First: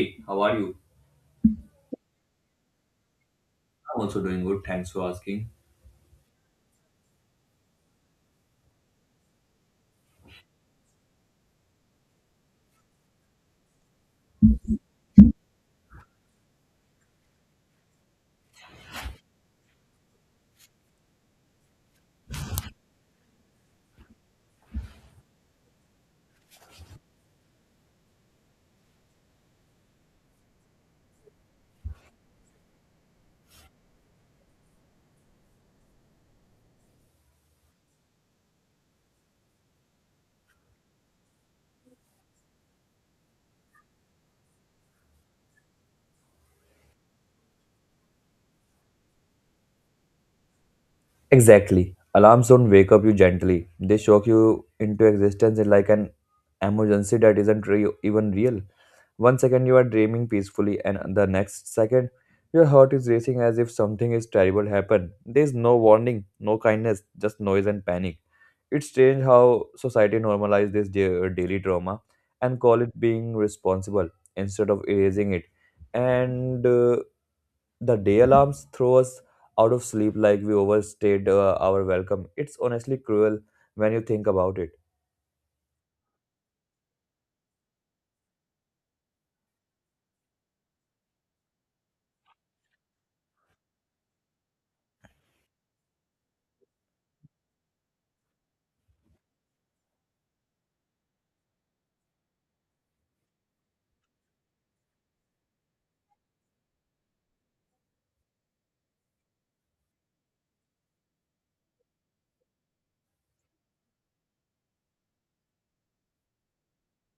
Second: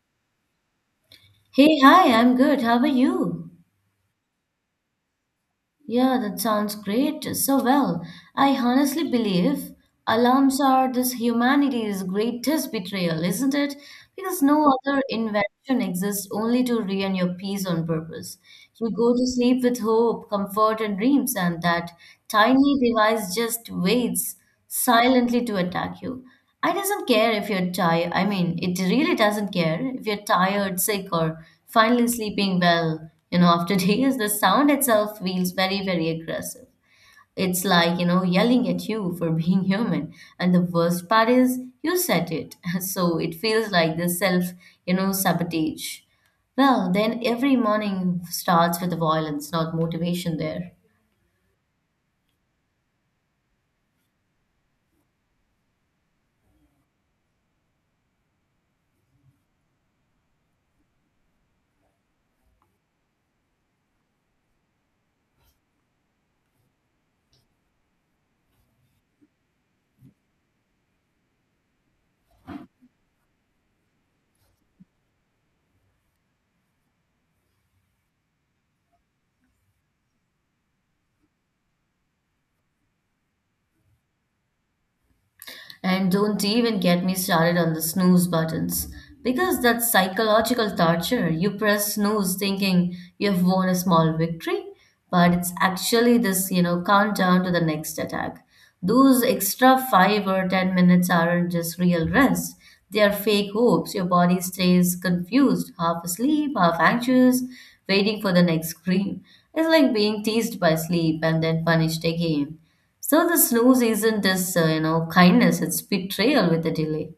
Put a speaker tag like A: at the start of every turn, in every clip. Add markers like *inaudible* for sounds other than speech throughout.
A: Hey, how are you?
B: Hey, hi, I'm good. How are you?
A: I'm also doing good. Thanks for asking.
B: Yeah, that sounds great. So well. I honestly believe alarms are this humanity's greatest betrayal, isn't it? Because no other invention exists only to ruin your peace on purpose. You go to sleep with hope, comfort, and dreams, and that tiny device just waits silently to attack you. I doesn't care if you're tired. I mean, it really doesn't care if you're tired, sick, or finally sleeping well. After *laughs* days, the sound itself feels very, very aggressive. It's like, yelling at you for being *laughs* human. And the worst part is, you said it. *laughs* So it feels like the self, sabotage. Well, then every morning starts with violence, not motivation there.
A: Exactly. Alarms don't wake up you gently. They shock you into existence in like an emergency that isn't even real. One second you are dreaming peacefully, and the next second your heart is racing as if something is terrible happened. There is no warning, no kindness, just noise and panic. It's strange how society normalizes this daily drama and call it being responsible instead of erasing it. And The day alarms throw us out of sleep like we overstayed our welcome. It's honestly cruel when you think about it.
B: And don't even get me started on the snooze buttons because that's psychological torture. You press snooze thinking you've won a small victory, but it's actually this, countdown to the next attack. Those extra 5 or 10 minutes aren't just real rest. They are fake hopes. Your body stays confused, half asleep, half anxious, waiting for the next scream. It's like being teased by sleep and then punished again. So the snooze isn't just, kindness, it's betrayal with a delay.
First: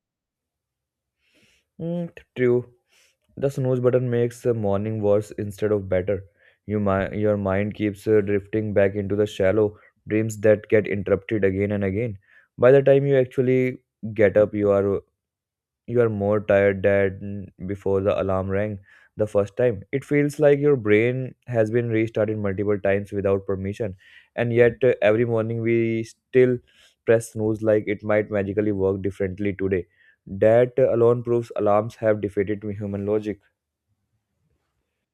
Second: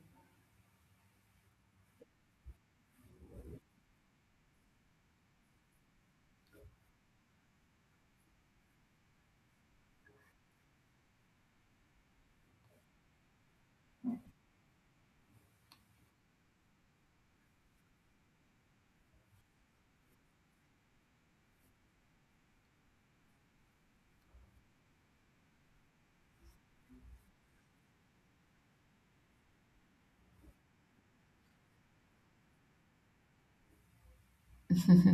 A: Mm, true. The snooze button makes the morning worse instead of better. You mi- your mind keeps drifting back into the shallow dreams that get interrupted again and again. By the time you actually get up, you are more tired than before the alarm rang the first time. It feels like your brain has been restarted multiple times without permission, and yet every morning we still press snooze like it might magically work differently today. That alone proves alarms have defeated human logic.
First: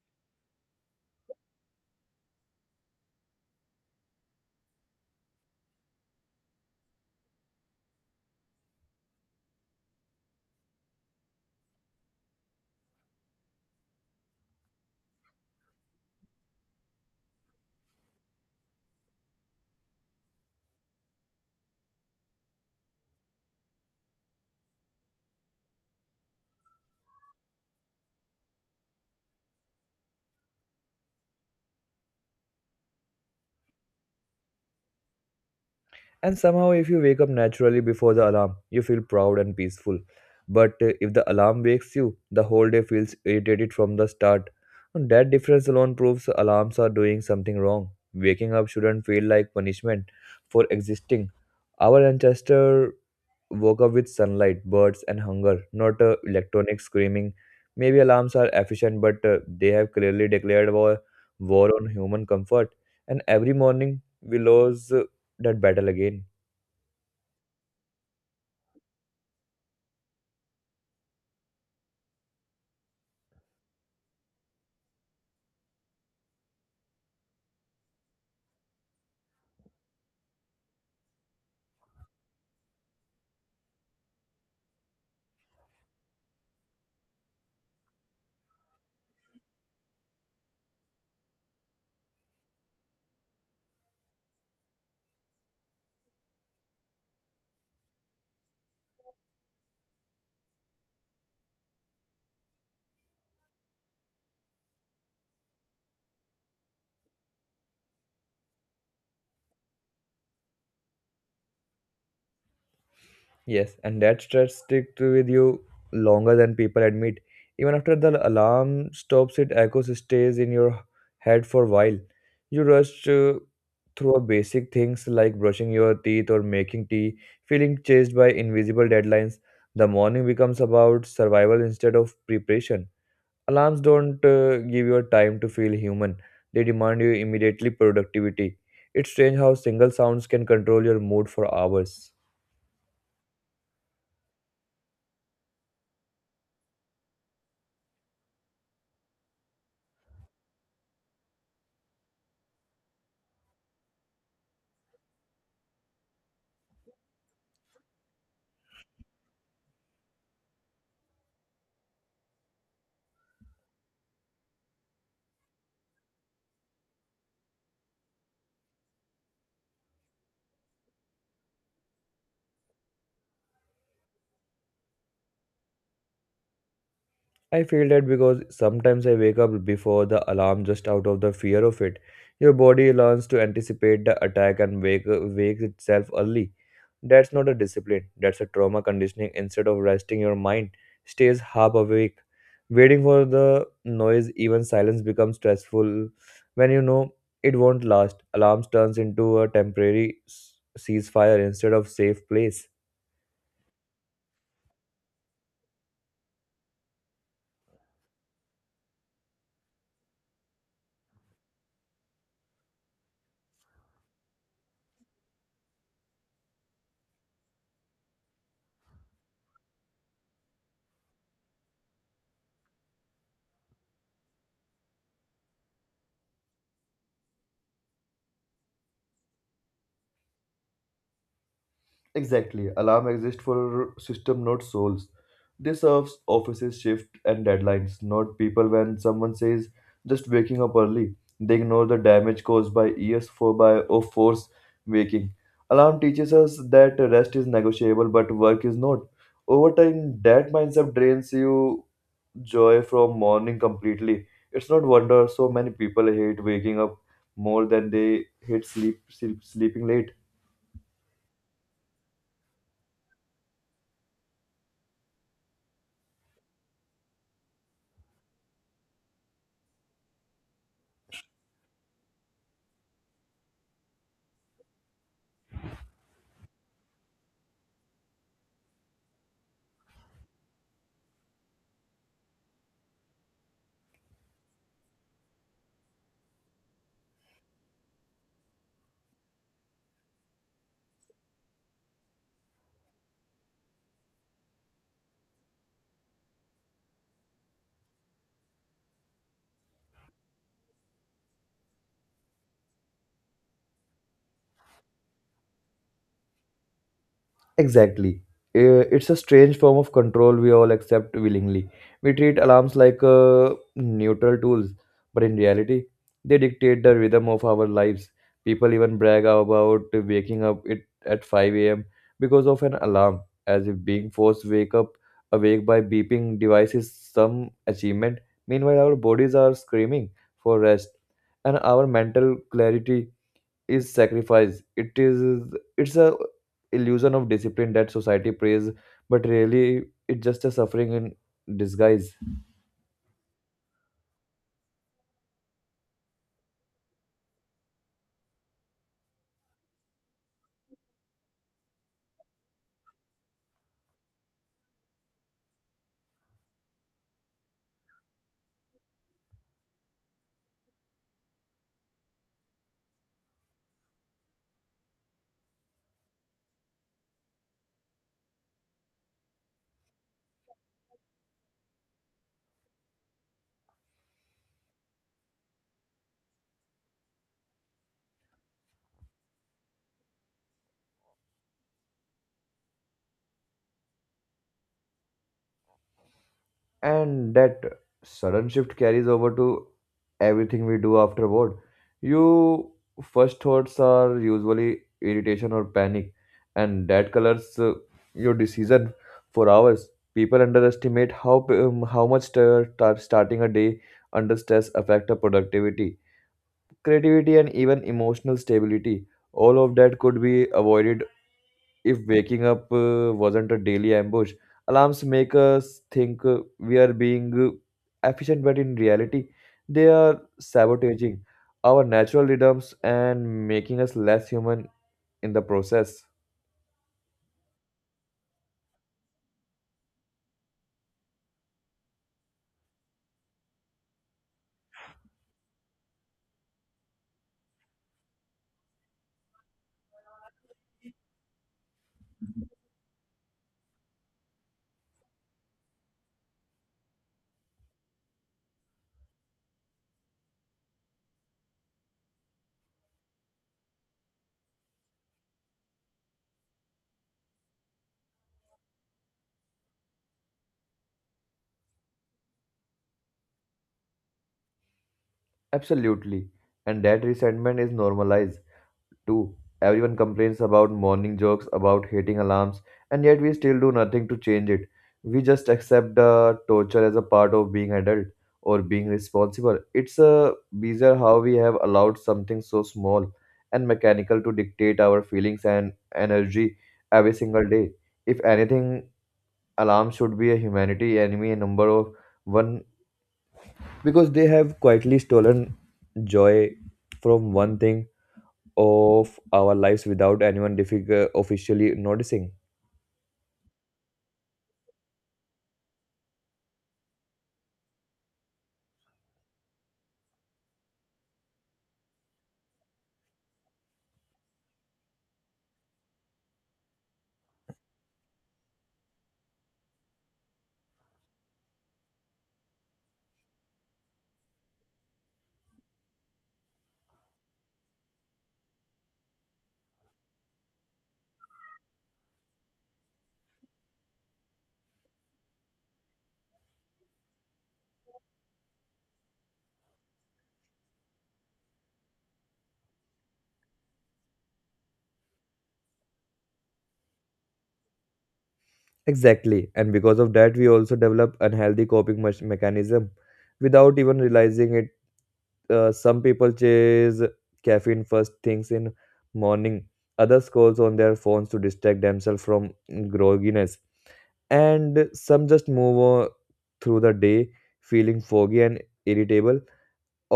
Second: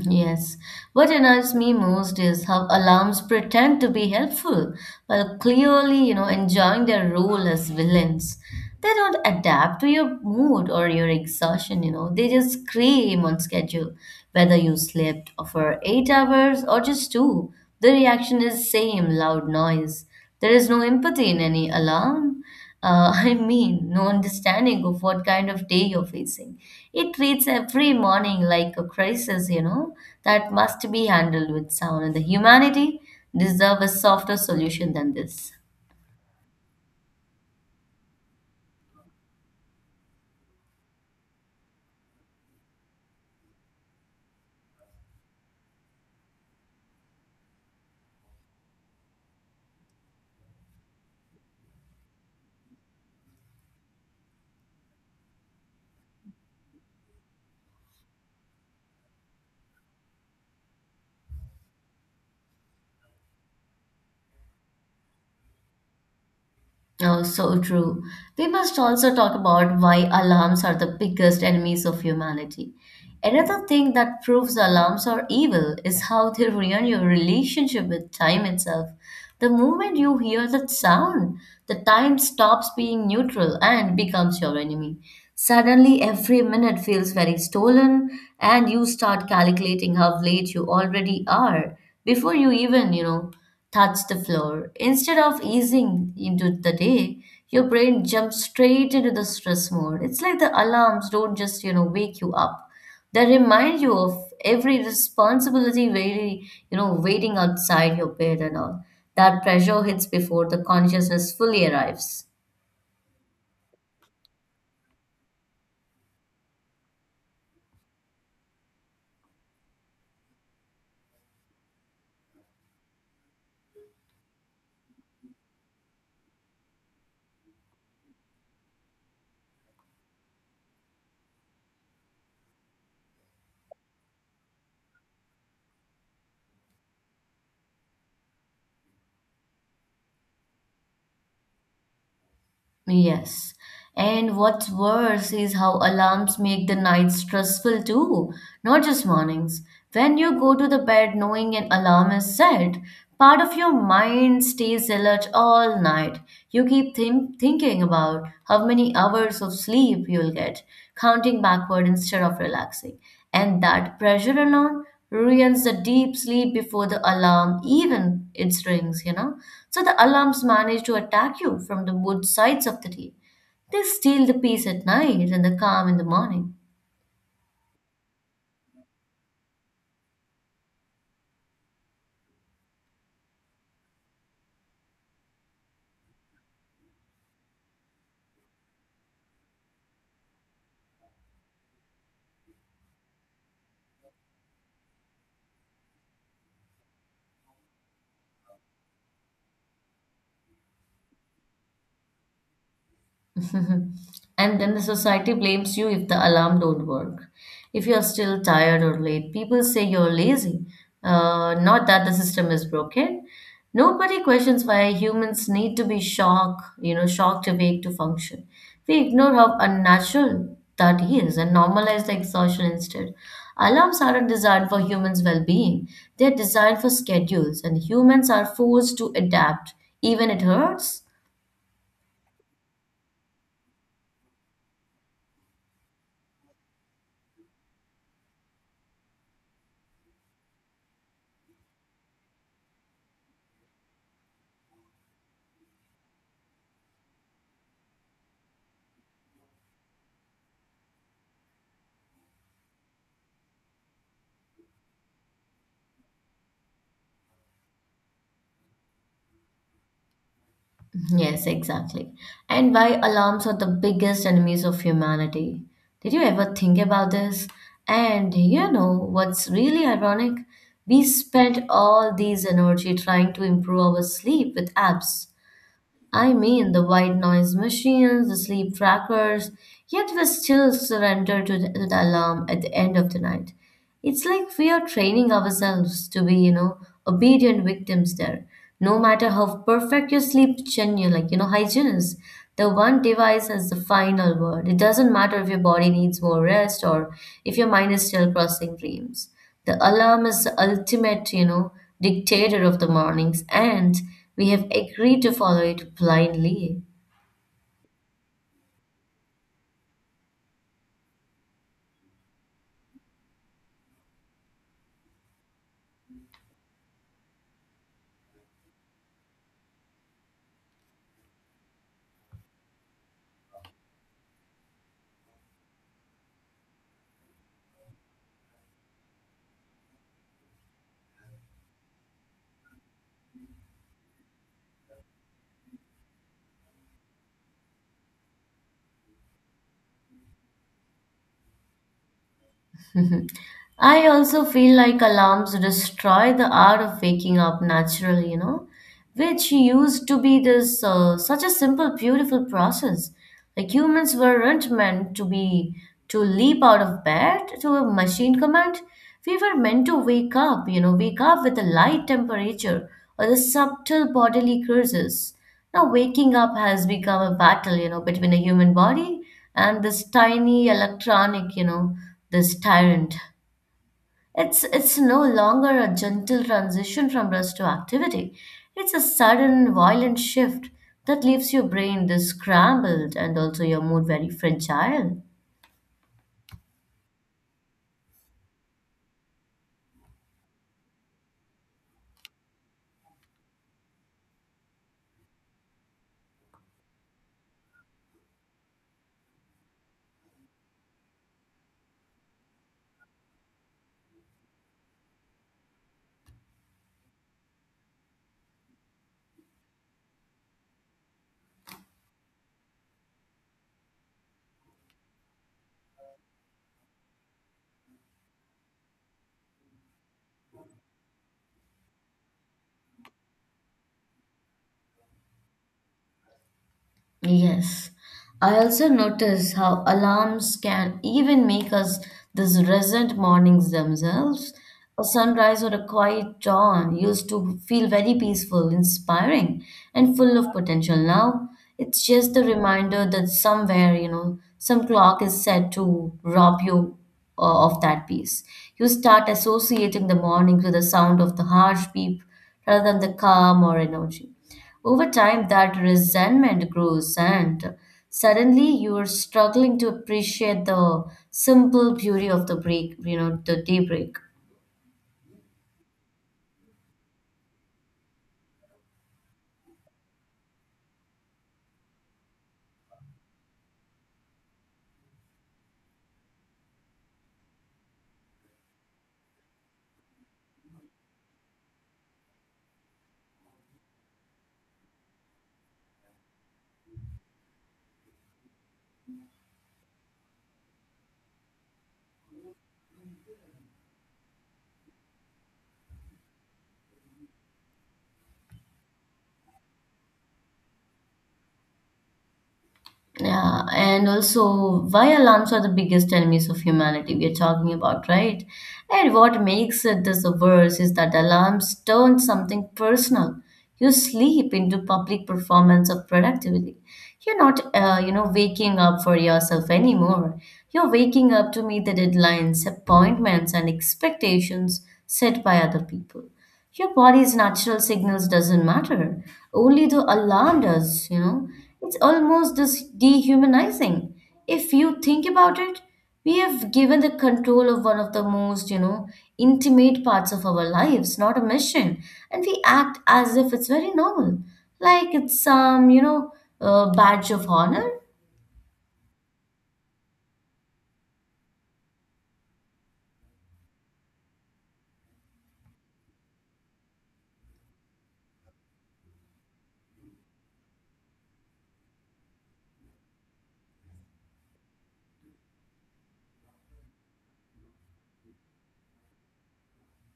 B: Yes. What annoys me most is how alarms pretend to be helpful while clearly, enjoying their role as villains. They don't adapt to your mood or your exhaustion. They just scream on schedule. Whether you slept for 8 hours or just two, the reaction is same loud noise. There is no empathy in any alarm. *laughs* I mean, no understanding of what kind of day you're facing. It treats every morning like a crisis, that must be handled with sound, and the humanity deserve a softer solution than this.
A: And somehow, if you wake up naturally before the alarm, you feel proud and peaceful. But if the alarm wakes you, the whole day feels irritated from the start. And that difference alone proves alarms are doing something wrong. Waking up shouldn't feel like punishment for existing. Our ancestor woke up with sunlight, birds, and hunger, not electronic screaming. Maybe alarms are efficient, but they have clearly declared war, war on human comfort. And every morning, we lose that battle again.
B: Oh, so true. We must also talk about why alarms are the biggest enemies of humanity. Another thing that proves alarms are evil is how they ruin your relationship with time itself. The moment you hear that sound, the time stops being neutral and becomes your enemy. Suddenly, every minute feels very stolen, and you start calculating how late you already are before you even, touch the floor. Instead of easing into the day, your brain jumps straight into the stress mode. It's like the alarms don't just, wake you up. They remind you of every responsibility waiting outside your bed and all. That pressure hits before the consciousness fully arrives.
A: Yes, and that stress sticks with you longer than people admit. Even after the alarm stops, it echoes stays in your head for a while. You rush through basic things like brushing your teeth or making tea, feeling chased by invisible deadlines. The morning becomes about survival instead of preparation. Alarms don't give you time to feel human; they demand you immediately productivity. It's strange how single sounds can control your mood for hours.
B: Yes. And what's worse is how alarms make the night stressful too, not just mornings. When you go to the bed knowing an alarm is set, part of your mind stays alert all night. You keep thinking about how many hours of sleep you'll get, counting backward instead of relaxing. And that pressure alone ruins the deep sleep before the alarm even it rings. So the alarms manage to attack you from the both sides of the day. They steal the peace at night and the calm in the morning.
A: I feel that because sometimes I wake up before the alarm just out of the fear of it. Your body learns to anticipate the attack and wakes itself early. That's not a discipline, that's a trauma conditioning. Instead of resting, your mind stays half awake. Waiting for the noise, even silence becomes stressful when you know it won't last. Alarms turns into a temporary ceasefire instead of safe place.
B: *laughs* And then the society blames you if the alarm don't work. If you are still tired or late, people say you're lazy. Not that the system is broken. Nobody questions why humans need to be shocked awake to function. We ignore how unnatural that is and normalize the exhaustion instead. Alarms aren't designed for humans' well-being. They're designed for schedules, and humans are forced to adapt, even it hurts.
A: Exactly. Alarm exist for system, not souls. They serves offices, shift, and deadlines, not people. When someone says just waking up early, they ignore the damage caused by years for by of force waking. Alarm teaches us that rest is negotiable, but work is not. Over time, that mindset drains you joy from morning completely. It's not wonder so many people hate waking up more than they hate sleep sleeping late.
B: Yes, exactly. And why alarms are the biggest enemies of humanity. Did you ever think about this? And you know what's really ironic? We spend all these energy trying to improve our sleep with apps, I mean, the white noise machines, the sleep trackers, yet we still surrender to the alarm at the end of the night. It's like we are training ourselves to be, obedient victims there. No matter how perfect your sleep schedule, like, hygiene is, the one device has the final word. It doesn't matter if your body needs more rest or if your mind is still crossing dreams. The alarm is the ultimate, dictator of the mornings, and we have agreed to follow it blindly.
A: Exactly. It's a strange form of control we all accept willingly. We treat alarms like neutral tools, but in reality, they dictate the rhythm of our lives. People even brag about waking up it at 5 a.m. because of an alarm, as if being forced wake up awake by beeping device is some achievement. Meanwhile, our bodies are screaming for rest, and our mental clarity is sacrifice. It's a illusion of discipline that society prays, but really it's just a suffering in disguise.
B: *laughs* I also feel like alarms destroy the art of waking up naturally, which used to be this such a simple, beautiful process. Like humans weren't meant to be to leap out of bed to a machine command. We were meant to wake up with a light temperature or the subtle bodily curses. Now, waking up has become a battle, between a human body and this tiny electronic, this tyrant. It's no longer a gentle transition from rest to activity. It's a sudden violent shift that leaves your brain this scrambled and also your mood very fragile.
A: And that sudden shift carries over to everything we do afterward. You first thoughts are usually irritation or panic, and that colors your decision for hours. People underestimate how much starting a day under stress affect our productivity creativity and even emotional stability all of that could be avoided if waking up wasn't a daily ambush alarms make us think we are being efficient but in reality they are sabotaging our natural rhythms and making us less human in the process
B: Yes, I also notice how alarms can even make us these resent mornings themselves. A sunrise or a quiet dawn used to feel very peaceful, inspiring, and full of potential. Now it's just a reminder that somewhere, some clock is set to rob you of that piece. You start associating the mornings with the sound of the harsh beep rather than the calm or energy. Over time, that resentment grows, and suddenly you are struggling to appreciate the simple beauty of the break, the daybreak.
A: absolutely and that resentment is normalized too. Everyone complains about morning jokes, about hating alarms, and yet we still do nothing to change it. We just accept the torture as a part of being adult or being responsible. It's a bizarre how we have allowed something so small and mechanical to dictate our feelings and energy every single day. If anything, alarms should be a humanity enemy number of one because they have quietly stolen joy from one thing of our lives without anyone officially noticing
B: Yeah, and also why alarms are the biggest enemies of humanity we are talking about, right? And what makes it this worse is that alarms turn something personal. You sleep into public performance of productivity. You're not, waking up for yourself anymore. You're waking up to meet the deadlines, appointments, and expectations set by other people. Your body's natural signals doesn't matter. Only the alarm does. It's almost this dehumanizing. If you think about it, we have given the control of one of the most, intimate parts of our lives, not a mission. And we act as if it's very normal, like it's some, badge of honor.
A: exactly and because of that we also develop unhealthy coping mechanism without even realizing it some people chase caffeine first things in morning others calls on their phones to distract themselves from grogginess and some just move on through the day feeling foggy and irritable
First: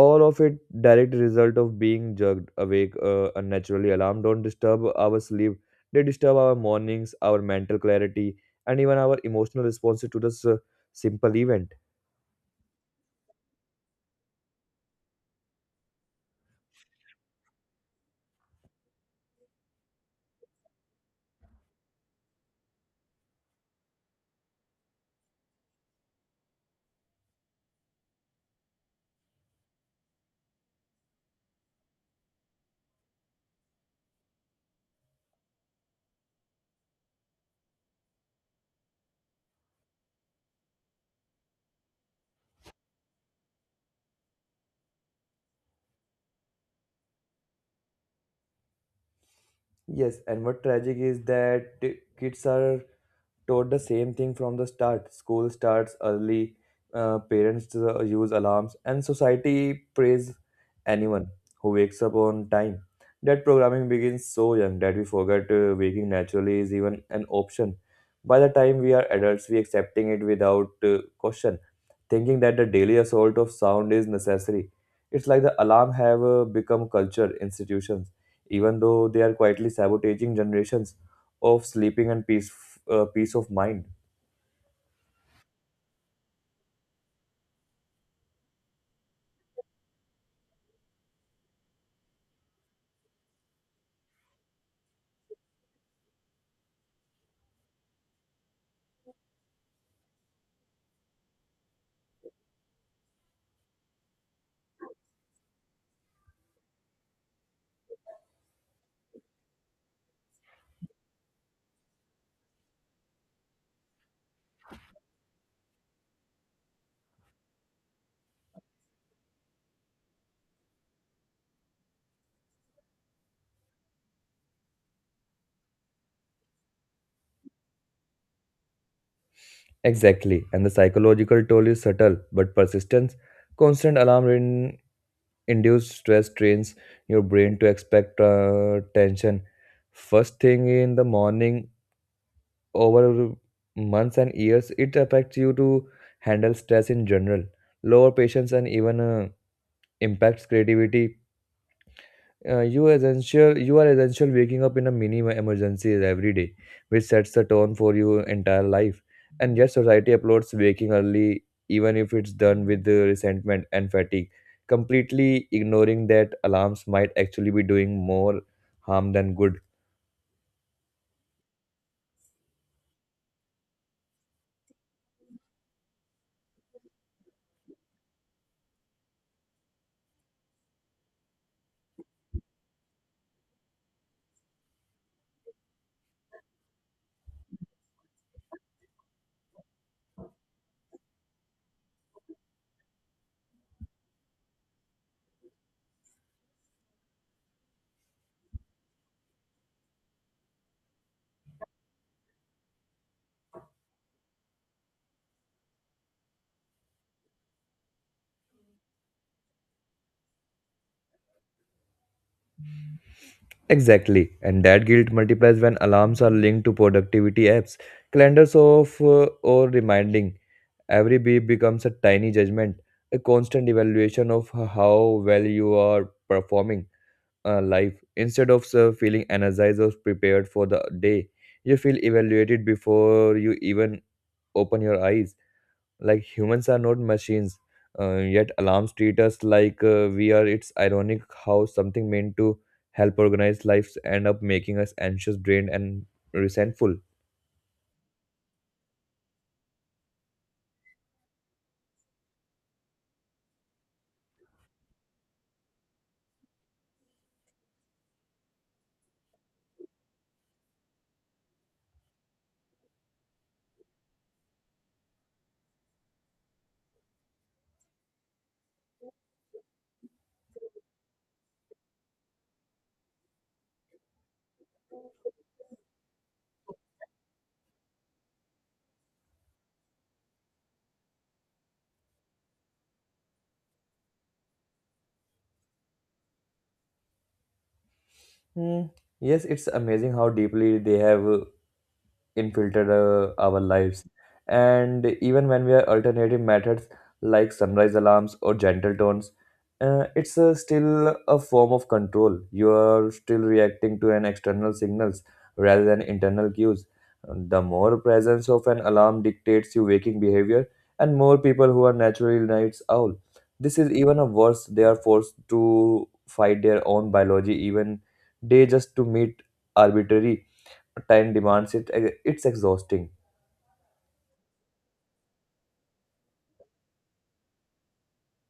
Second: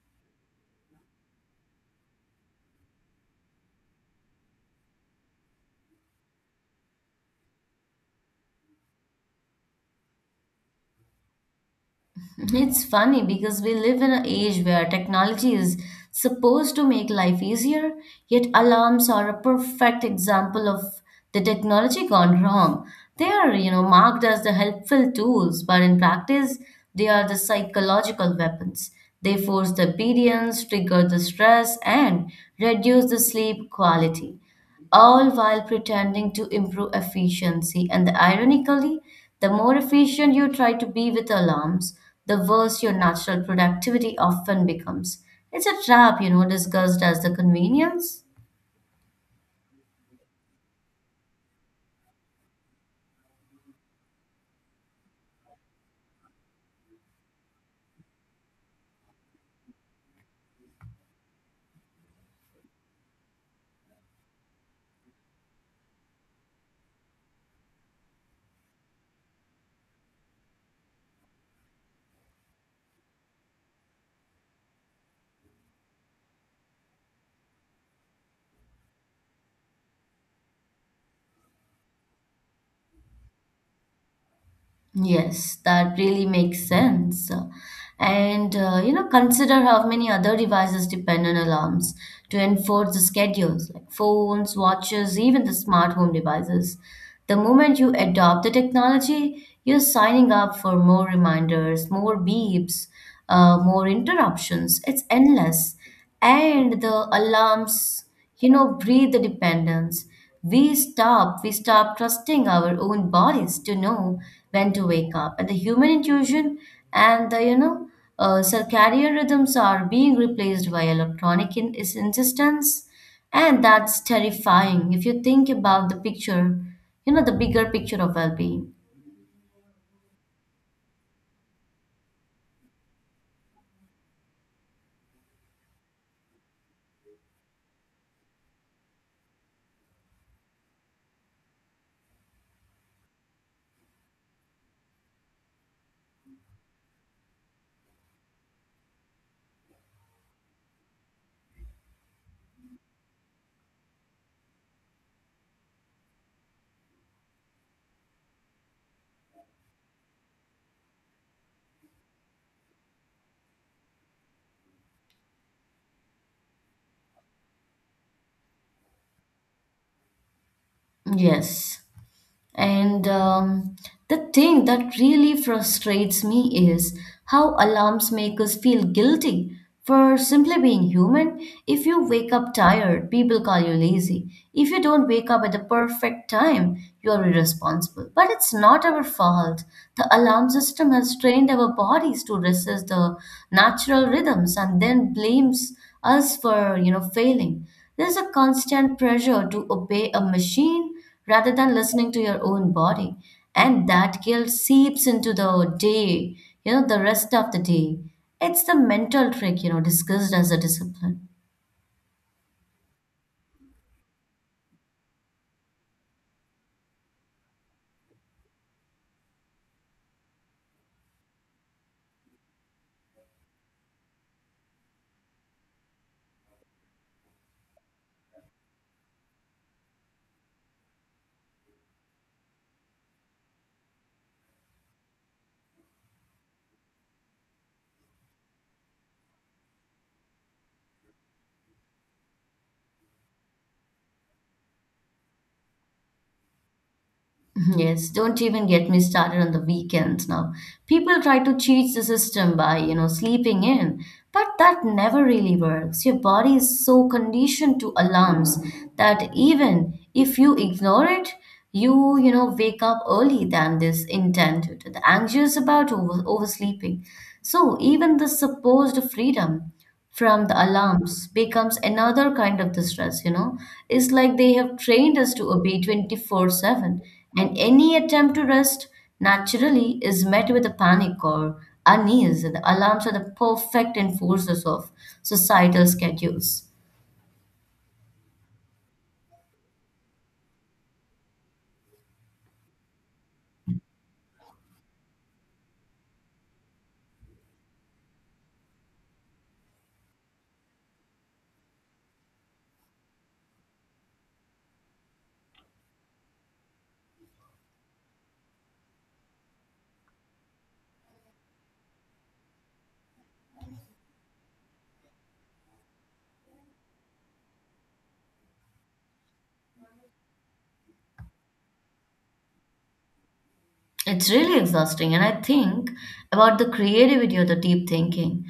A: all of it direct result of being jerked awake unnaturally alarm don't disturb our sleep they disturb our mornings our mental clarity and even our emotional responses to this simple event.
B: *laughs* It's funny because we live in an age where technology is supposed to make life easier, yet alarms are a perfect example of the technology gone wrong. They are, marked as the helpful tools, but in practice, they are the psychological weapons. They force the obedience, trigger the stress, and reduce the sleep quality all while pretending to improve efficiency. And ironically, the more efficient you try to be with alarms, the worse your natural productivity often becomes. It's a trap, disguised as the convenience.
A: Yes, and what tragic is that kids are taught the same thing from the start. School starts early, parents use alarms, and society praise anyone who wakes up on time. That programming begins so young that we forget waking naturally is even an option. By the time we are adults, we accepting it without question, thinking that the daily assault of sound is necessary. It's like the alarm have become culture institutions, even though they are quietly sabotaging generations of sleeping and peace, peace of mind.
B: Yes, that really makes sense. And consider how many other devices depend on alarms to enforce the schedules, like phones, watches, even the smart home devices. The moment you adopt the technology, you're signing up for more reminders, more beeps, more interruptions. It's endless, and the alarms breathe the dependence. We stop trusting our own bodies to know when to wake up, and the human intuition, and the circadian rhythms are being replaced by electronic insistence. And that's terrifying if you think about the picture, the bigger picture of well-being.
A: Exactly, and the psychological toll is subtle but persistent. Constant alarm in induced stress trains your brain to expect tension. First thing in the morning, over months and years, it affects you to handle stress in general, lower patience, and even impacts creativity. You essential you are essential waking up in a mini emergency every day, which sets the tone for your entire life. And yet society uploads waking early, even if it's done with the resentment and fatigue, completely ignoring that alarms might actually be doing more harm than good.
B: Yes. And the thing that really frustrates me is how alarms make us feel guilty for simply being human. If you wake up tired, people call you lazy. If you don't wake up at the perfect time, you are irresponsible. But it's not our fault. The alarm system has trained our bodies to resist the natural rhythms and then blames us for, failing. There's a constant pressure to obey a machine rather than listening to your own body. And that guilt seeps into the day, the rest of the day. It's the mental trick, discussed as a discipline.
A: Exactly, and that guilt multiplies when alarms are linked to productivity apps, calendars of or reminding. Every beep becomes a tiny judgment, a constant evaluation of how well you are performing life. Instead of feeling energized or prepared for the day, you feel evaluated before you even open your eyes. Like humans are not machines, yet alarms treat us like we are. It's ironic how something meant to help organize lives end up making us anxious, drained, and resentful.
B: Yes, don't even get me started on the weekends now. People try to cheat the system by, sleeping in, but that never really works. Your body is so conditioned to alarms that even if you ignore it, you, wake up early than this intended, the anxious about oversleeping. So even the supposed freedom from the alarms becomes another kind of the stress. It's like they have trained us to obey 24/7, and any attempt to rest naturally is met with a panic or unease. The alarms are the perfect enforcers of societal schedules.
A: Hmm. Yes, it's amazing how deeply they have infiltrate our lives. And even when we are alternative methods like sunrise alarms or gentle tones, it's still a form of control. You are still reacting to an external signals rather than internal cues. The more presence of an alarm dictates your waking behavior, and more people who are naturally nights owl. This is even a worse. They are forced to fight their own biology even day just to meet arbitrary time demands it's exhausting.
B: It's really exhausting, and I think about the creativity or the deep thinking.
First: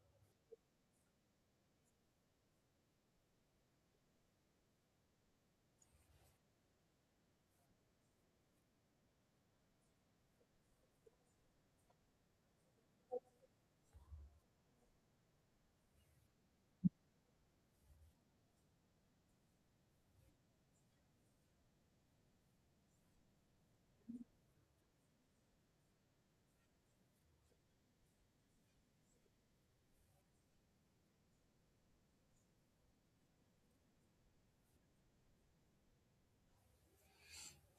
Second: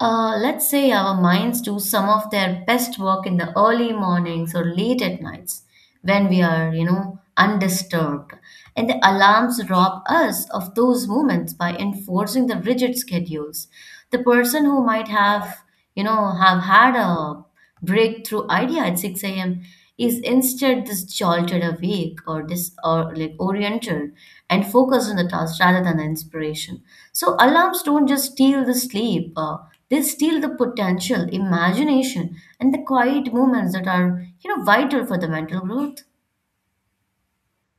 B: Let's say our minds do some of their best work in the early mornings or late at nights when we are, undisturbed. And the alarms rob us of those moments by enforcing the rigid schedules. The person who might have, have had a breakthrough idea at 6 a.m. is instead this jolted awake or this or like oriented and focused on the task rather than the inspiration. So alarms don't just steal the sleep, they steal the potential, imagination, and the quiet moments that are vital for the mental growth.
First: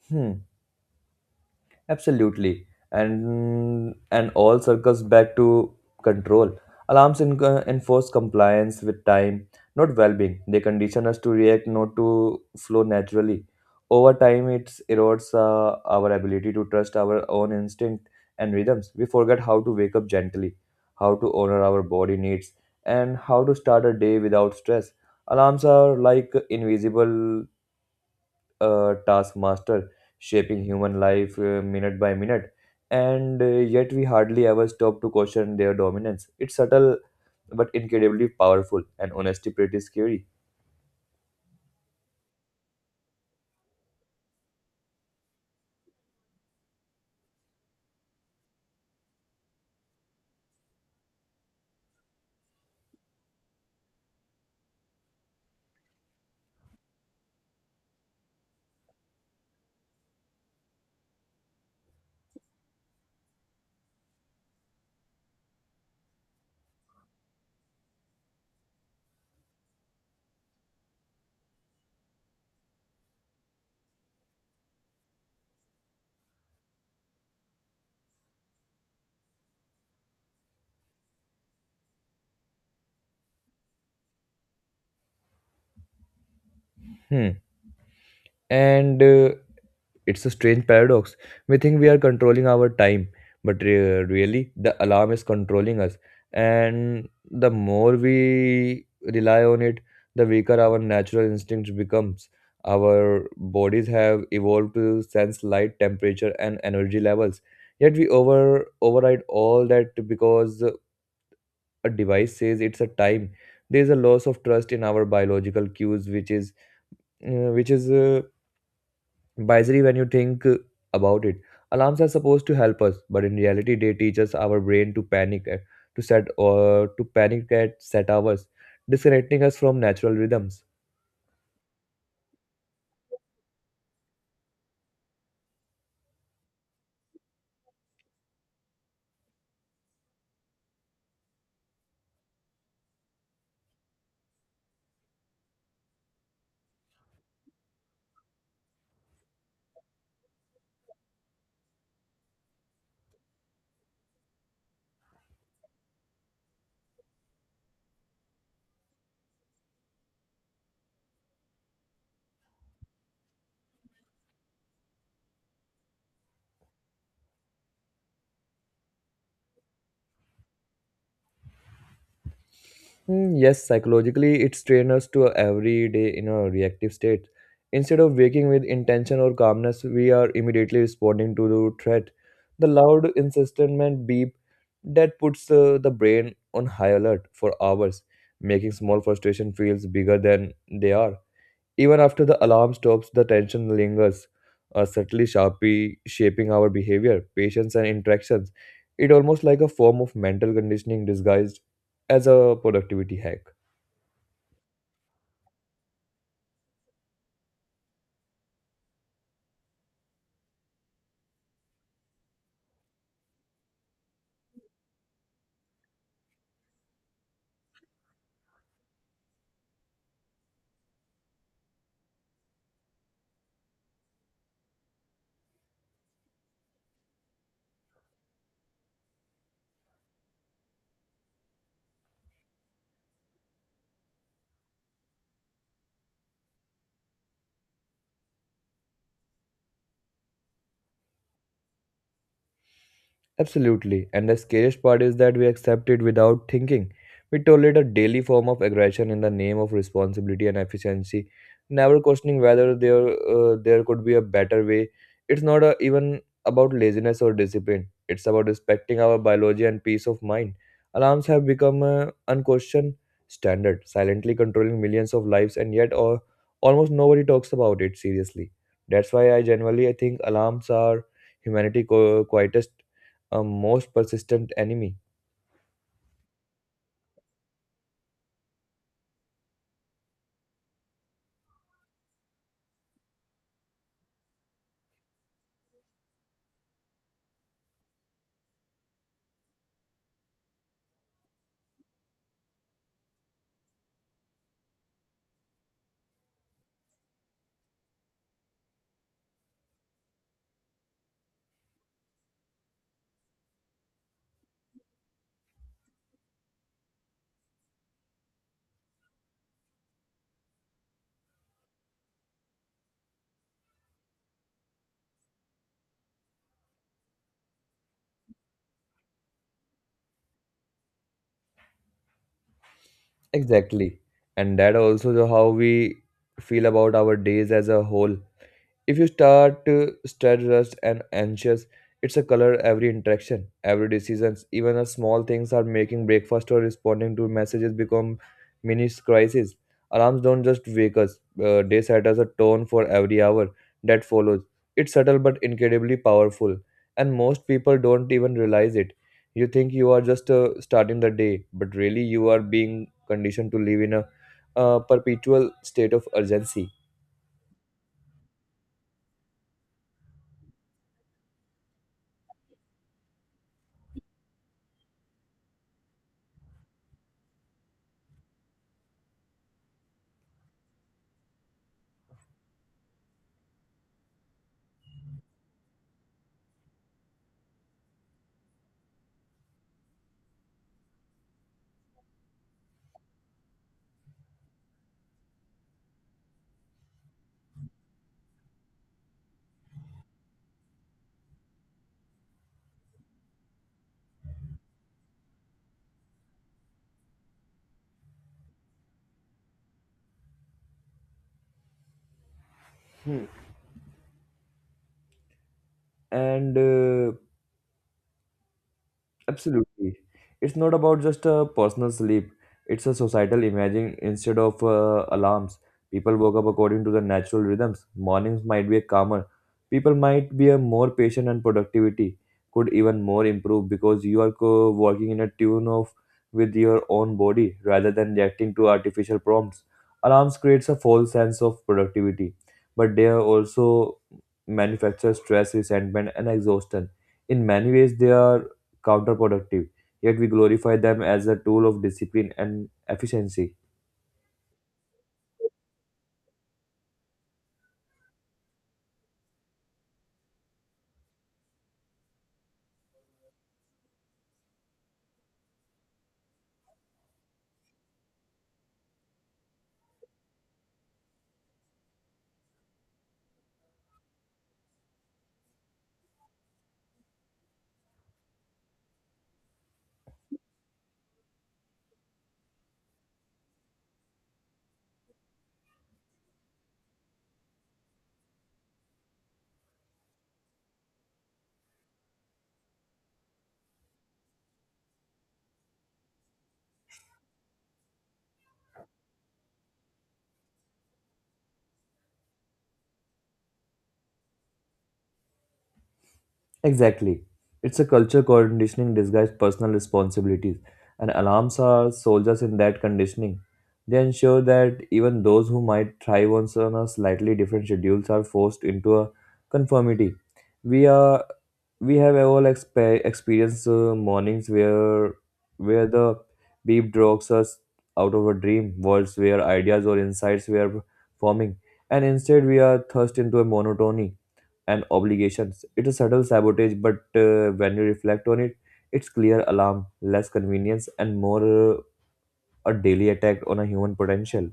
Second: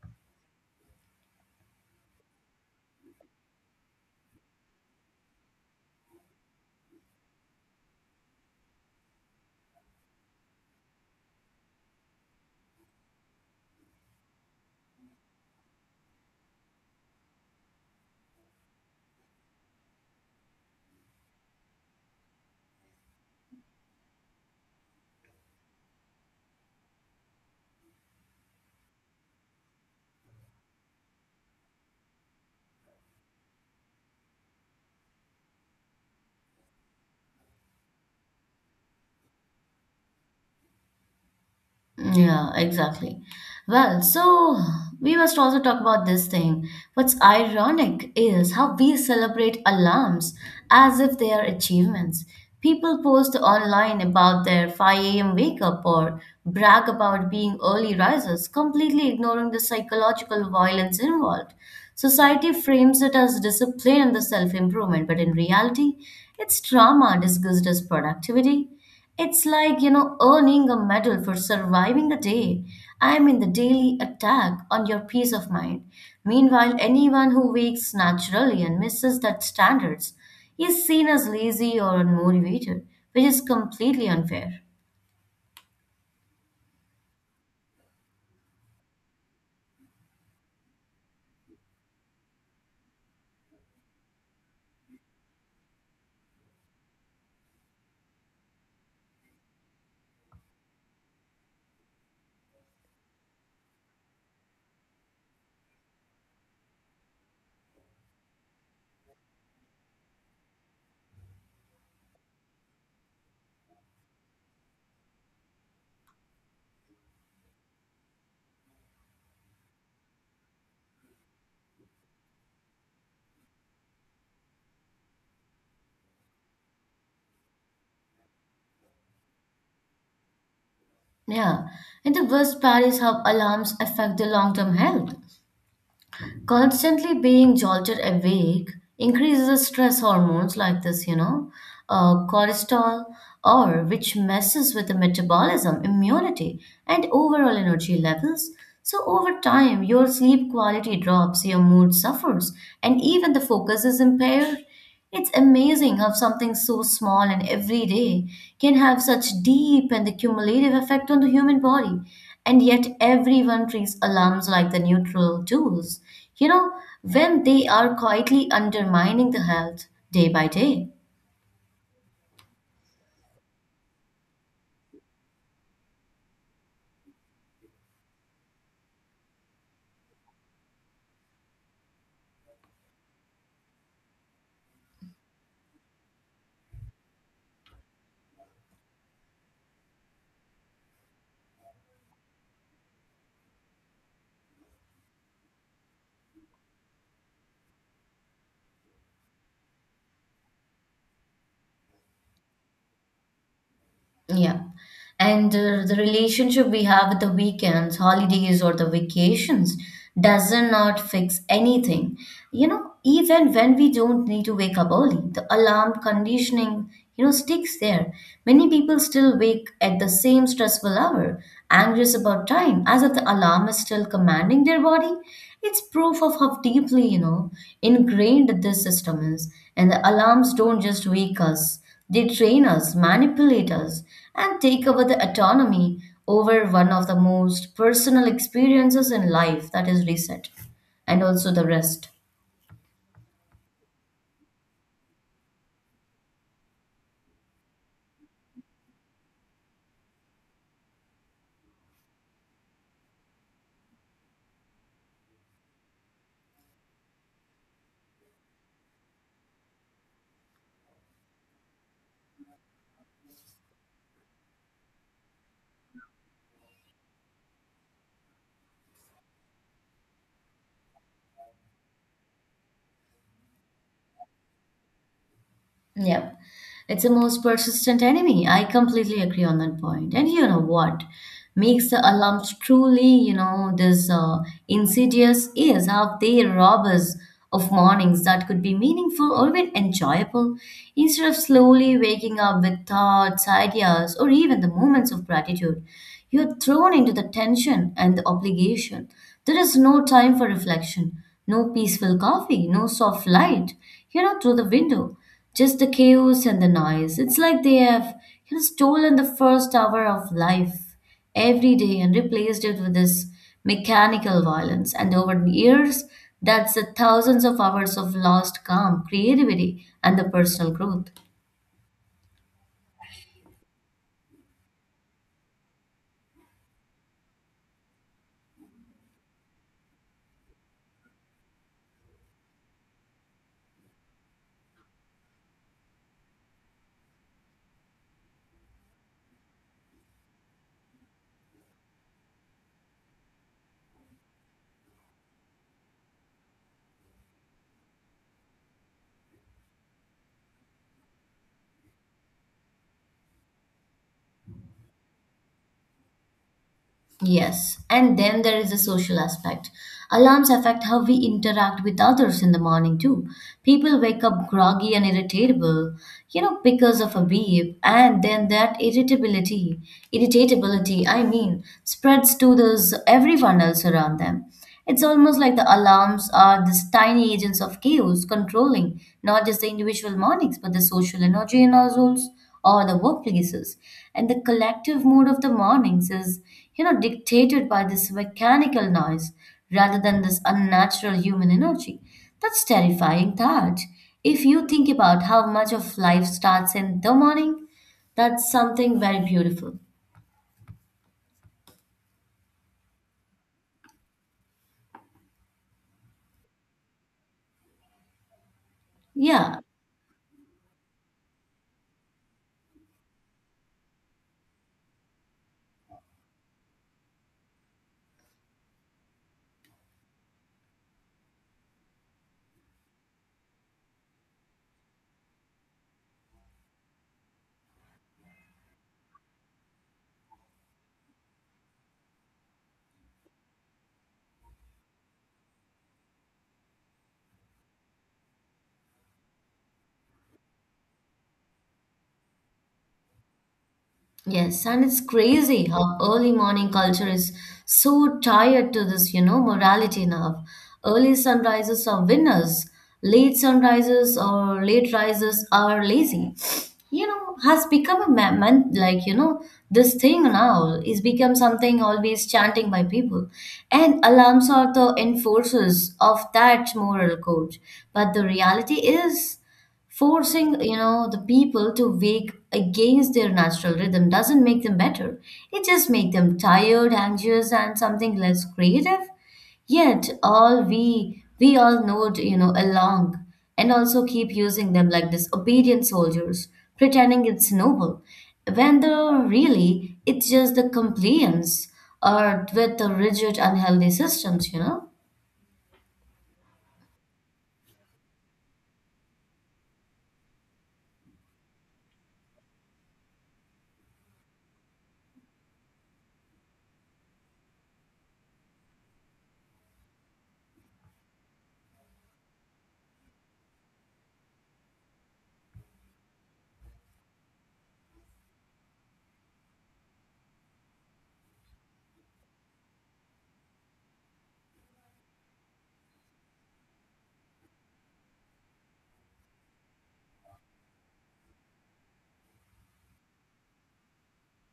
A: Hmm. Absolutely. And all circles back to control. Alarms enforce compliance with time, not well-being. They condition us to react, not to flow naturally. Over time, it erodes our ability to trust our own instinct and rhythms. We forget how to wake up gently, how to honor our body needs, and how to start a day without stress. Alarms are like invisible a taskmaster shaping human life minute by minute, and yet we hardly ever stop to question their dominance. It's subtle but incredibly powerful, and honesty pretty scary.
B: Yeah, exactly. Well, so we must also talk about this thing. What's ironic is how we celebrate alarms as if they are achievements. People post online about their 5 a.m. wake up or brag about being early risers, completely ignoring the psychological violence involved. Society frames it as discipline and the self improvement, but in reality, it's trauma disguised as productivity. It's like, you know, earning a medal for surviving the day. I mean, the daily attack on your peace of mind. Meanwhile, anyone who wakes naturally and misses that standards is seen as lazy or unmotivated, which is completely unfair.
A: Hmm. And It's a strange paradox. We think we are controlling our time, but really, the alarm is controlling us. And the more we rely on it, the weaker our natural instinct becomes. Our bodies have evolved to sense light, temperature, and energy levels. Yet we over override all that because a device says it's a time. There is a loss of trust in our biological cues, which is bizarre when you think about it. Alarms are supposed to help us, but in reality, they teach us our brain to to set or to panic at set hours, disconnecting us from natural rhythms.
B: Yeah, and the worst part is how alarms affect the long-term health. Constantly being jolted awake increases the stress hormones like this, cortisol, or which messes with the metabolism, immunity, and overall energy levels. So over time, your sleep quality drops, your mood suffers, and even the focus is impaired. It's amazing how something so small and everyday can have such deep and the cumulative effect on the human body. And yet everyone treats alarms like the neutral tools, you know, when they are quietly undermining the health day by day.
A: Hmm, yes, psychologically, it strains us to every day in a reactive state. Instead of waking with intention or calmness, we are immediately responding to the threat. The loud, insistent beep that puts the brain on high alert for hours, making small frustration feels bigger than they are. Even after the alarm stops, the tension lingers, subtly sharply shaping our behavior, patience, and interactions. It almost like a form of mental conditioning disguised as a productivity hack.
B: Yeah. And The relationship we have with the weekends, holidays, or the vacations does not fix anything. You know, even when we don't need to wake up early, the alarm conditioning, you know, sticks there. Many people still wake at the same stressful hour, anxious about time, as if the alarm is still commanding their body. It's proof of how deeply, you know, ingrained this system is. And the alarms don't just wake us. They train us, manipulate us, and take over the autonomy over one of the most personal experiences in life that is reset and also the rest.
A: Absolutely. And the scariest part is that we accept it without thinking. We tolerate a daily form of aggression in the name of responsibility and efficiency, never questioning whether there could be a better way. It's not a, even about laziness or discipline. It's about respecting our biology and peace of mind. Alarms have become an unquestioned standard, silently controlling millions of lives, and yet almost nobody talks about it seriously. That's why I generally I think alarms are humanity quietest a most persistent enemy.
B: Yep. It's the most persistent enemy. I completely agree on that point. And you know what makes the alarms truly, you know, this insidious is how they rob us of mornings that could be meaningful or even enjoyable. Instead of slowly waking up with thoughts, ideas, or even the moments of gratitude, you're thrown into the tension and the obligation. There is no time for reflection, no peaceful coffee, no soft light, you know, through the window. Just the chaos and the noise. It's like they have stolen the first hour of life every day and replaced it with this mechanical violence. And over the years, that's the thousands of hours of lost calm, creativity, and the personal growth.
A: Exactly. And that also the how we feel about our days as a whole. If you start stressed and anxious, it's a color every interaction, every decisions, even a small things are making breakfast or responding to messages become mini crises. Alarms don't just wake us; they set us a tone for every hour that follows. It's subtle but incredibly powerful, and most people don't even realize it. You think you are just starting the day, but really you are being conditioned to live in a perpetual state of urgency.
B: Yes, and then there is the social aspect. Alarms affect how we interact with others in the morning too. People wake up groggy and irritable, you know, because of a beep, and then that irritability, spreads to those everyone else around them. It's almost like the alarms are these tiny agents of chaos controlling not just the individual mornings but the social energy in our souls or the workplaces. And the collective mood of the mornings is, you know, dictated by this mechanical noise rather than this unnatural human energy. That's terrifying thought. If you think about how much of life starts in the morning, that's something very beautiful.
A: Hmm. And
B: Yeah.
A: Absolutely. It's not about just a personal sleep, it's a societal imaging instead of alarms. People woke up according to the natural rhythms. Mornings might be calmer. People might be a more patient and productivity could even more improve because you are working in a tune of with your own body rather than reacting to artificial prompts. Alarms creates a false sense of productivity, but they are also manufacture stress, resentment, and exhaustion. In many ways, they are counterproductive, yet we glorify them as a tool of discipline and efficiency.
B: Yes, and it's crazy how early morning culture is so tied to this, you know, morality now. Early sunrises are winners, late sunrises or late rises are lazy. You know, has become a man, man like, you know, this thing now is become something always chanting by people. And alarms are the enforcers of that moral code. But the reality is, forcing, you know, the people to wake against their natural rhythm doesn't make them better. It just makes them tired, anxious, and something less creative. Yet all we all nod, you know, along and also keep using them like disobedient soldiers, pretending it's noble, when the really it's just the compliance or with the rigid, unhealthy systems, you know.
A: Exactly. It's a culture conditioning disguised personal responsibilities, and alarms are soldiers in that conditioning. They ensure that even those who might thrive on on a slightly different schedules are forced into a conformity. We are we have all experienced mornings where the beep drags us out of a dream worlds where ideas or insights were forming, and instead we are thrust into a monotony and obligations. It is subtle sabotage, but when you reflect on it, it's clear alarm less convenience and more a daily attack on a human potential.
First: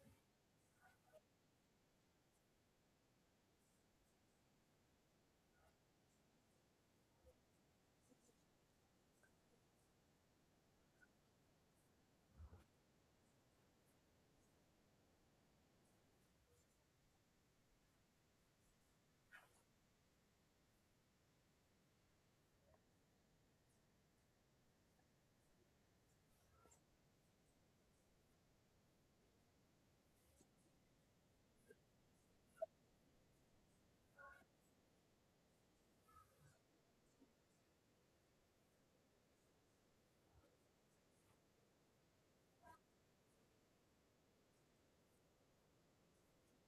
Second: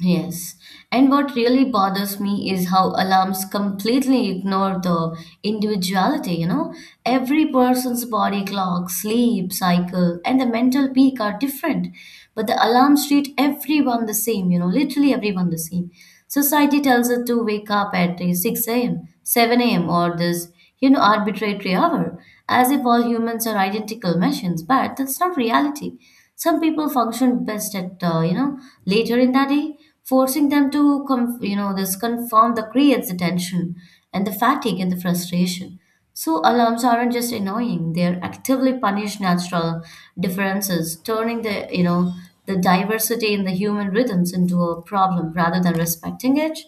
B: Yes. And what really bothers me is how alarms completely ignore the individuality, you know? Every person's body clock, sleep cycle, and the mental peak are different. But the alarms treat everyone the same, you know, literally everyone the same. Society tells us to wake up at 6 a.m., 7 a.m., or this you know, arbitrary hour, as if all humans are identical machines, but that's not reality. Some people function best at, you know, later in the day, forcing them to, you know, this conform that creates the tension and the fatigue and the frustration. So alarms aren't just annoying; they are actively punish natural differences, turning the, you know, the diversity in the human rhythms into a problem rather than respecting it.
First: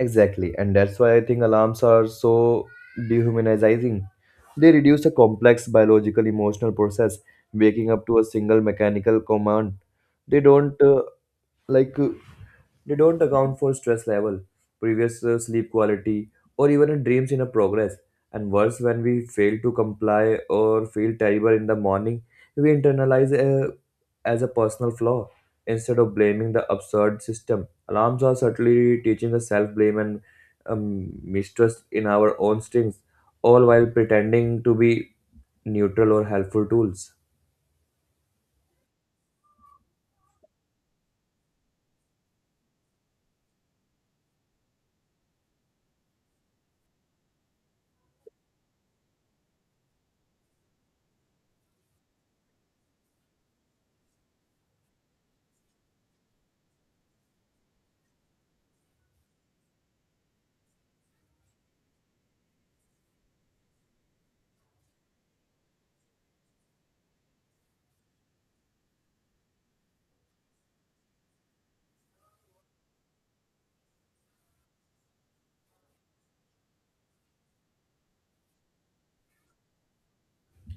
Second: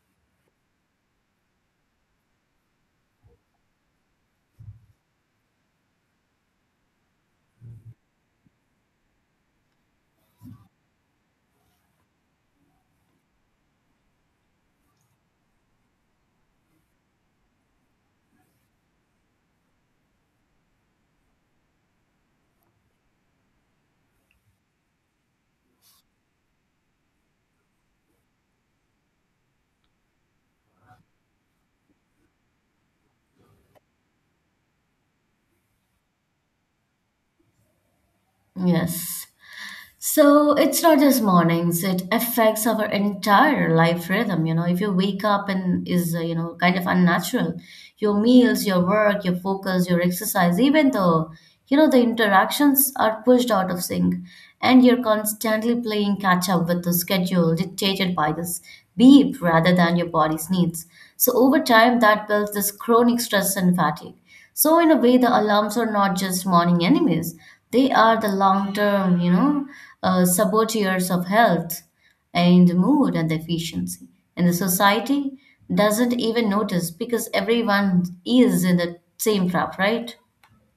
A: Exactly, and that's why I think alarms are so dehumanizing. They reduce a complex biological emotional process, waking up to a single mechanical command. They don't uh, like uh, they don't account for stress level, previous sleep quality, or even a dreams in a progress. And worse, when we fail to comply or feel terrible in the morning, we internalize a as a personal flaw instead of blaming the absurd system. Alarms are certainly teaching the self blame and mistrust in our own strengths, all while pretending to be neutral or helpful tools.
B: Yes. So it's not just mornings, it affects our entire life rhythm. You know, if you wake up and is, you know, kind of unnatural, your meals, your work, your focus, your exercise, even though you know, the interactions are pushed out of sync. And you're constantly playing catch up with the schedule dictated by this beep rather than your body's needs. So over time, that builds this chronic stress and fatigue. So in a way, the alarms are not just morning enemies; they are the long-term, saboteurs of health and mood and efficiency. And the society doesn't even notice because everyone is in the same trap, right?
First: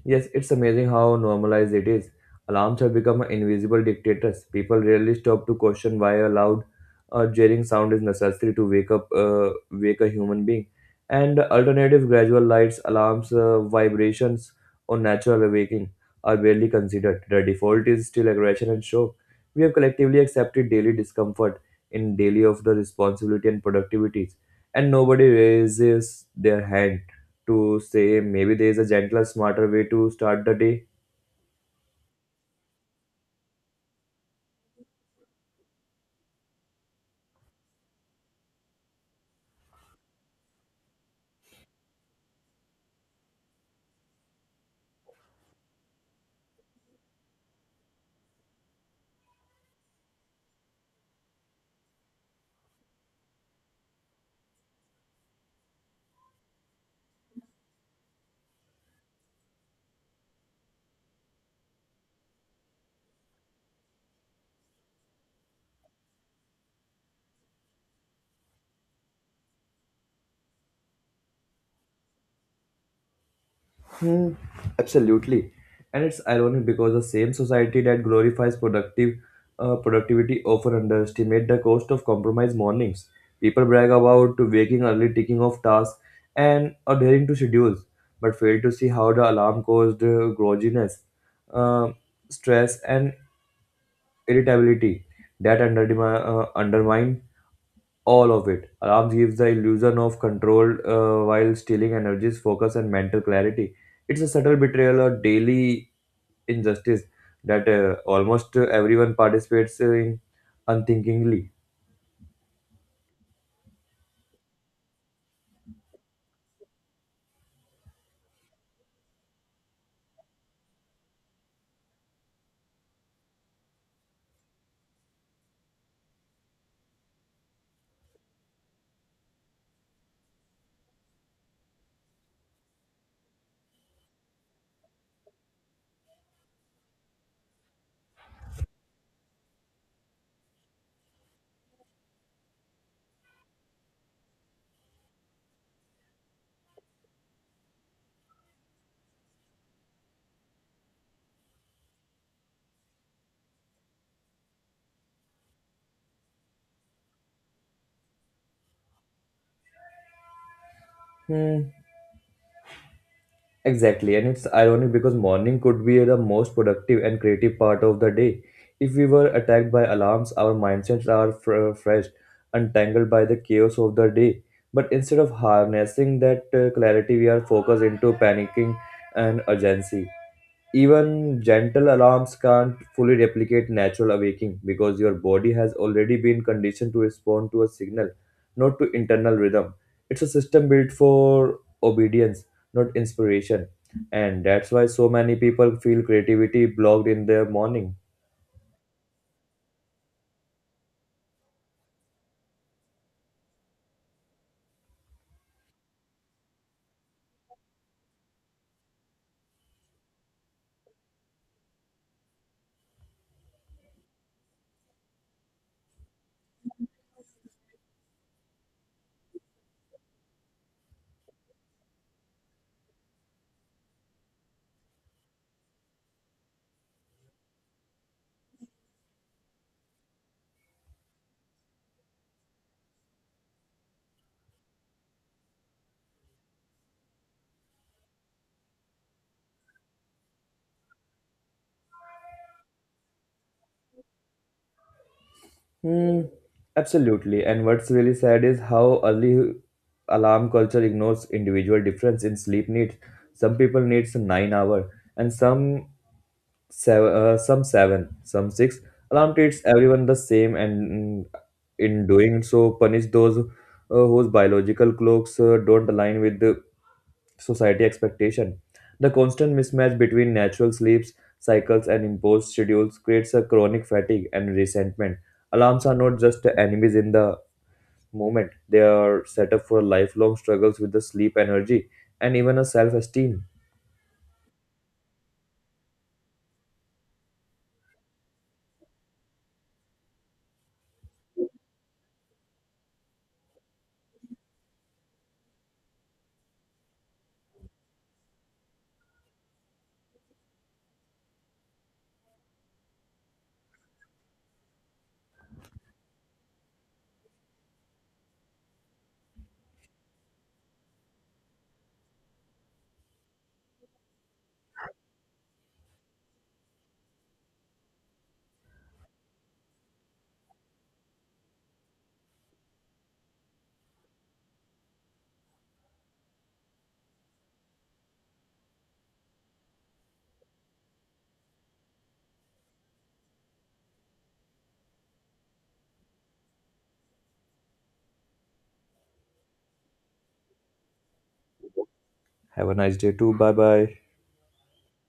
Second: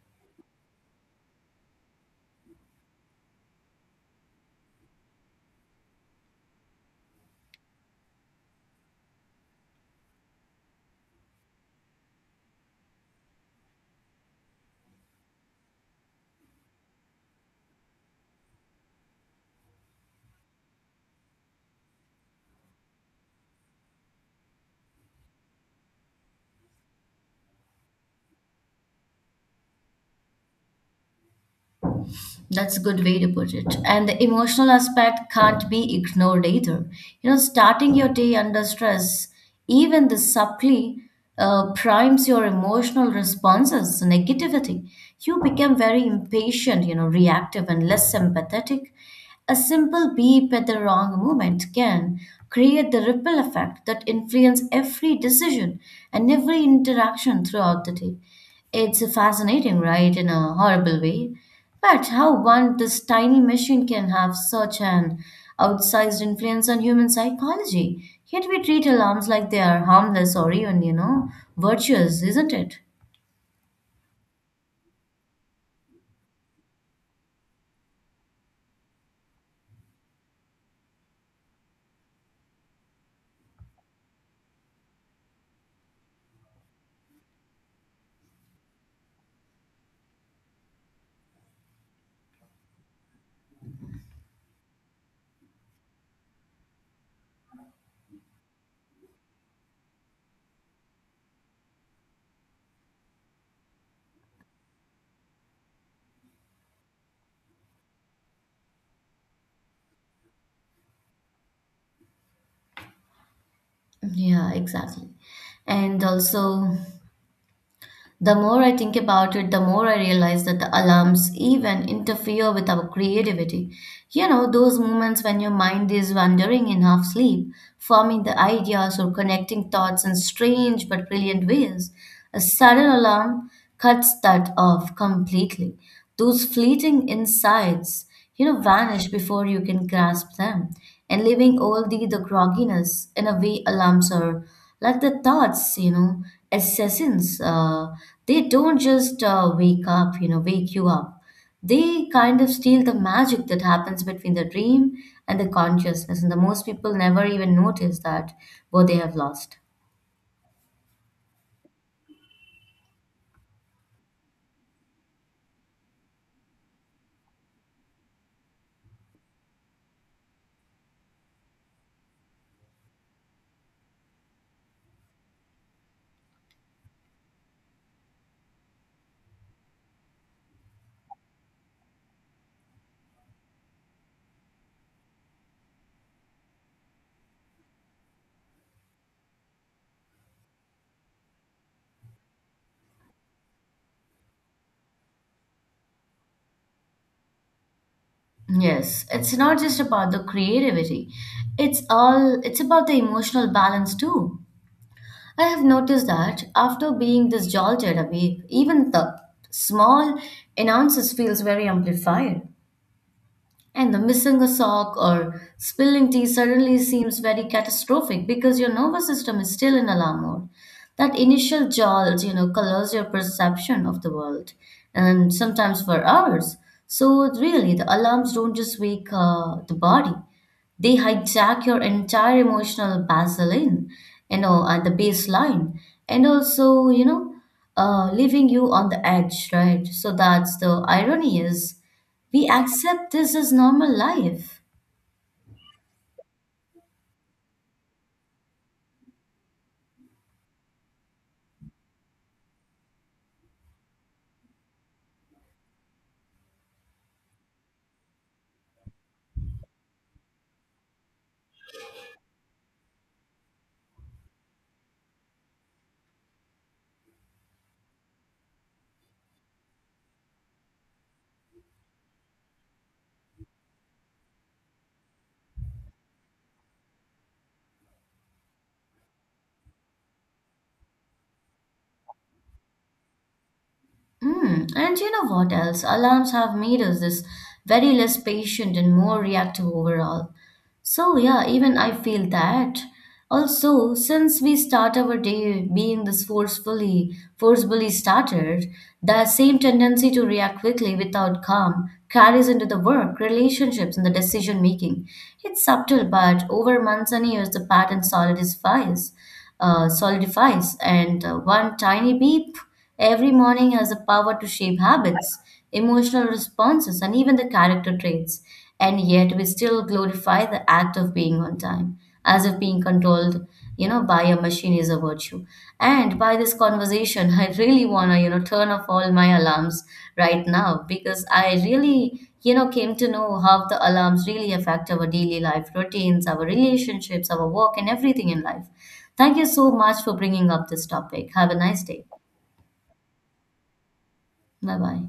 A: Yes, it's amazing how normalized it is. Alarms have become invisible dictators. People rarely stop to question why a loud, jarring sound is necessary to wake up, wake a human being. And alternative gradual lights, alarms, vibrations, or natural awaking are barely considered. The default is still aggression and show. We have collectively accepted daily discomfort in daily of the responsibility and productivities, and nobody raises their hand to say maybe there is a gentler, smarter way to start the day?
B: That's a good way to put it. And the emotional aspect can't be ignored either. You know, starting your day under stress, even the subtly, primes your emotional responses, negativity. You become very impatient, you know, reactive and less sympathetic. A simple beep at the wrong moment can create the ripple effect that influence every decision and every interaction throughout the day. It's fascinating, right, in a horrible way. But how one this tiny machine can have such an outsized influence on human psychology? Yet we treat alarms like they are harmless or even, you know, virtuous, isn't it?
A: Hmm, absolutely. And it's ironic because the same society that glorifies productive productivity often underestimate the cost of compromise mornings. People brag about waking early, ticking off tasks, and adhering to schedules, but fail to see how the alarm caused grogginess, uh, stress, and irritability that undermine all of it. Alarms gives the illusion of control while stealing energies, focus, and mental clarity. It's a subtle betrayal or daily injustice that almost everyone participates in unthinkingly.
B: Yeah, exactly. And also, the more I think about it, the more I realize that the alarms even interfere with our creativity. You know, those moments when your mind is wandering in half sleep, forming the ideas or connecting thoughts in strange but brilliant ways. A sudden alarm cuts that off completely. Those fleeting insights you know, vanish before you can grasp them, and leaving only the grogginess and away alarms or like the thoughts, you know, assassins. They don't just wake you up. They kind of steal the magic that happens between the dream and the consciousness, and the most people never even notice that what they have lost.
A: Hmm. Exactly, and it's ironic because morning could be the most productive and creative part of the day. If we were attacked by alarms, our mindsets are fresh, untangled by the chaos of the day. But instead of harnessing that clarity, we are focused into panicking and urgency. Even gentle alarms can't fully replicate natural awaking because your body has already been conditioned to respond to a signal, not to internal rhythm. It's a system built for obedience, not inspiration. And that's why so many people feel creativity blocked in their morning.
B: Yes, it's not just about the creativity. It's about the emotional balance too. I have noticed that after being this jolted awake, even the small announces feels very amplified. And the missing a sock or spilling tea suddenly seems very catastrophic because your nervous system is still in alarm mode. That initial jolt, you know, colors your perception of the world and sometimes for hours. So, really, the alarms don't just wake the body, they hijack your entire emotional baseline, you know, at the baseline, and also, leaving you on the edge, right? So that's the irony is we accept this as normal life.
A: Hmm, absolutely. And what's really sad is how early alarm culture ignores individual difference in sleep needs. Some people need 9 hours hour, and some seven, some six. Alam treats everyone the same, and in doing so, punish those whose biological clocks don't align with the society expectation. The constant mismatch between natural sleeps cycles and imposed schedules creates a chronic fatigue and resentment. Alarms are not just enemies in the moment; they are set up for lifelong struggles with the sleep energy and even a self-esteem.
B: Mm, and you know what else? Alarms have made us this very less patient and more reactive overall. So yeah, even I feel that. Also, since we start our day being this forcefully started, the same tendency to react quickly without calm carries into the work, relationships, and the decision making. It's subtle, but over months and years, the pattern solidifies, and one tiny beep every morning has the power to shape habits, emotional responses, and even the character traits. And yet we still glorify the act of being on time, as if being controlled, you know, by a machine is a virtue. And by this conversation, *laughs* I really wanna, you know, turn off all my alarms right now because I really, you know, came to know how the alarms really affect our daily life routines, our relationships, our work, and everything in life. Thank you so much for bringing up this topic. Have a nice day.
A: Have a nice day too. Bye bye.
B: 拜拜。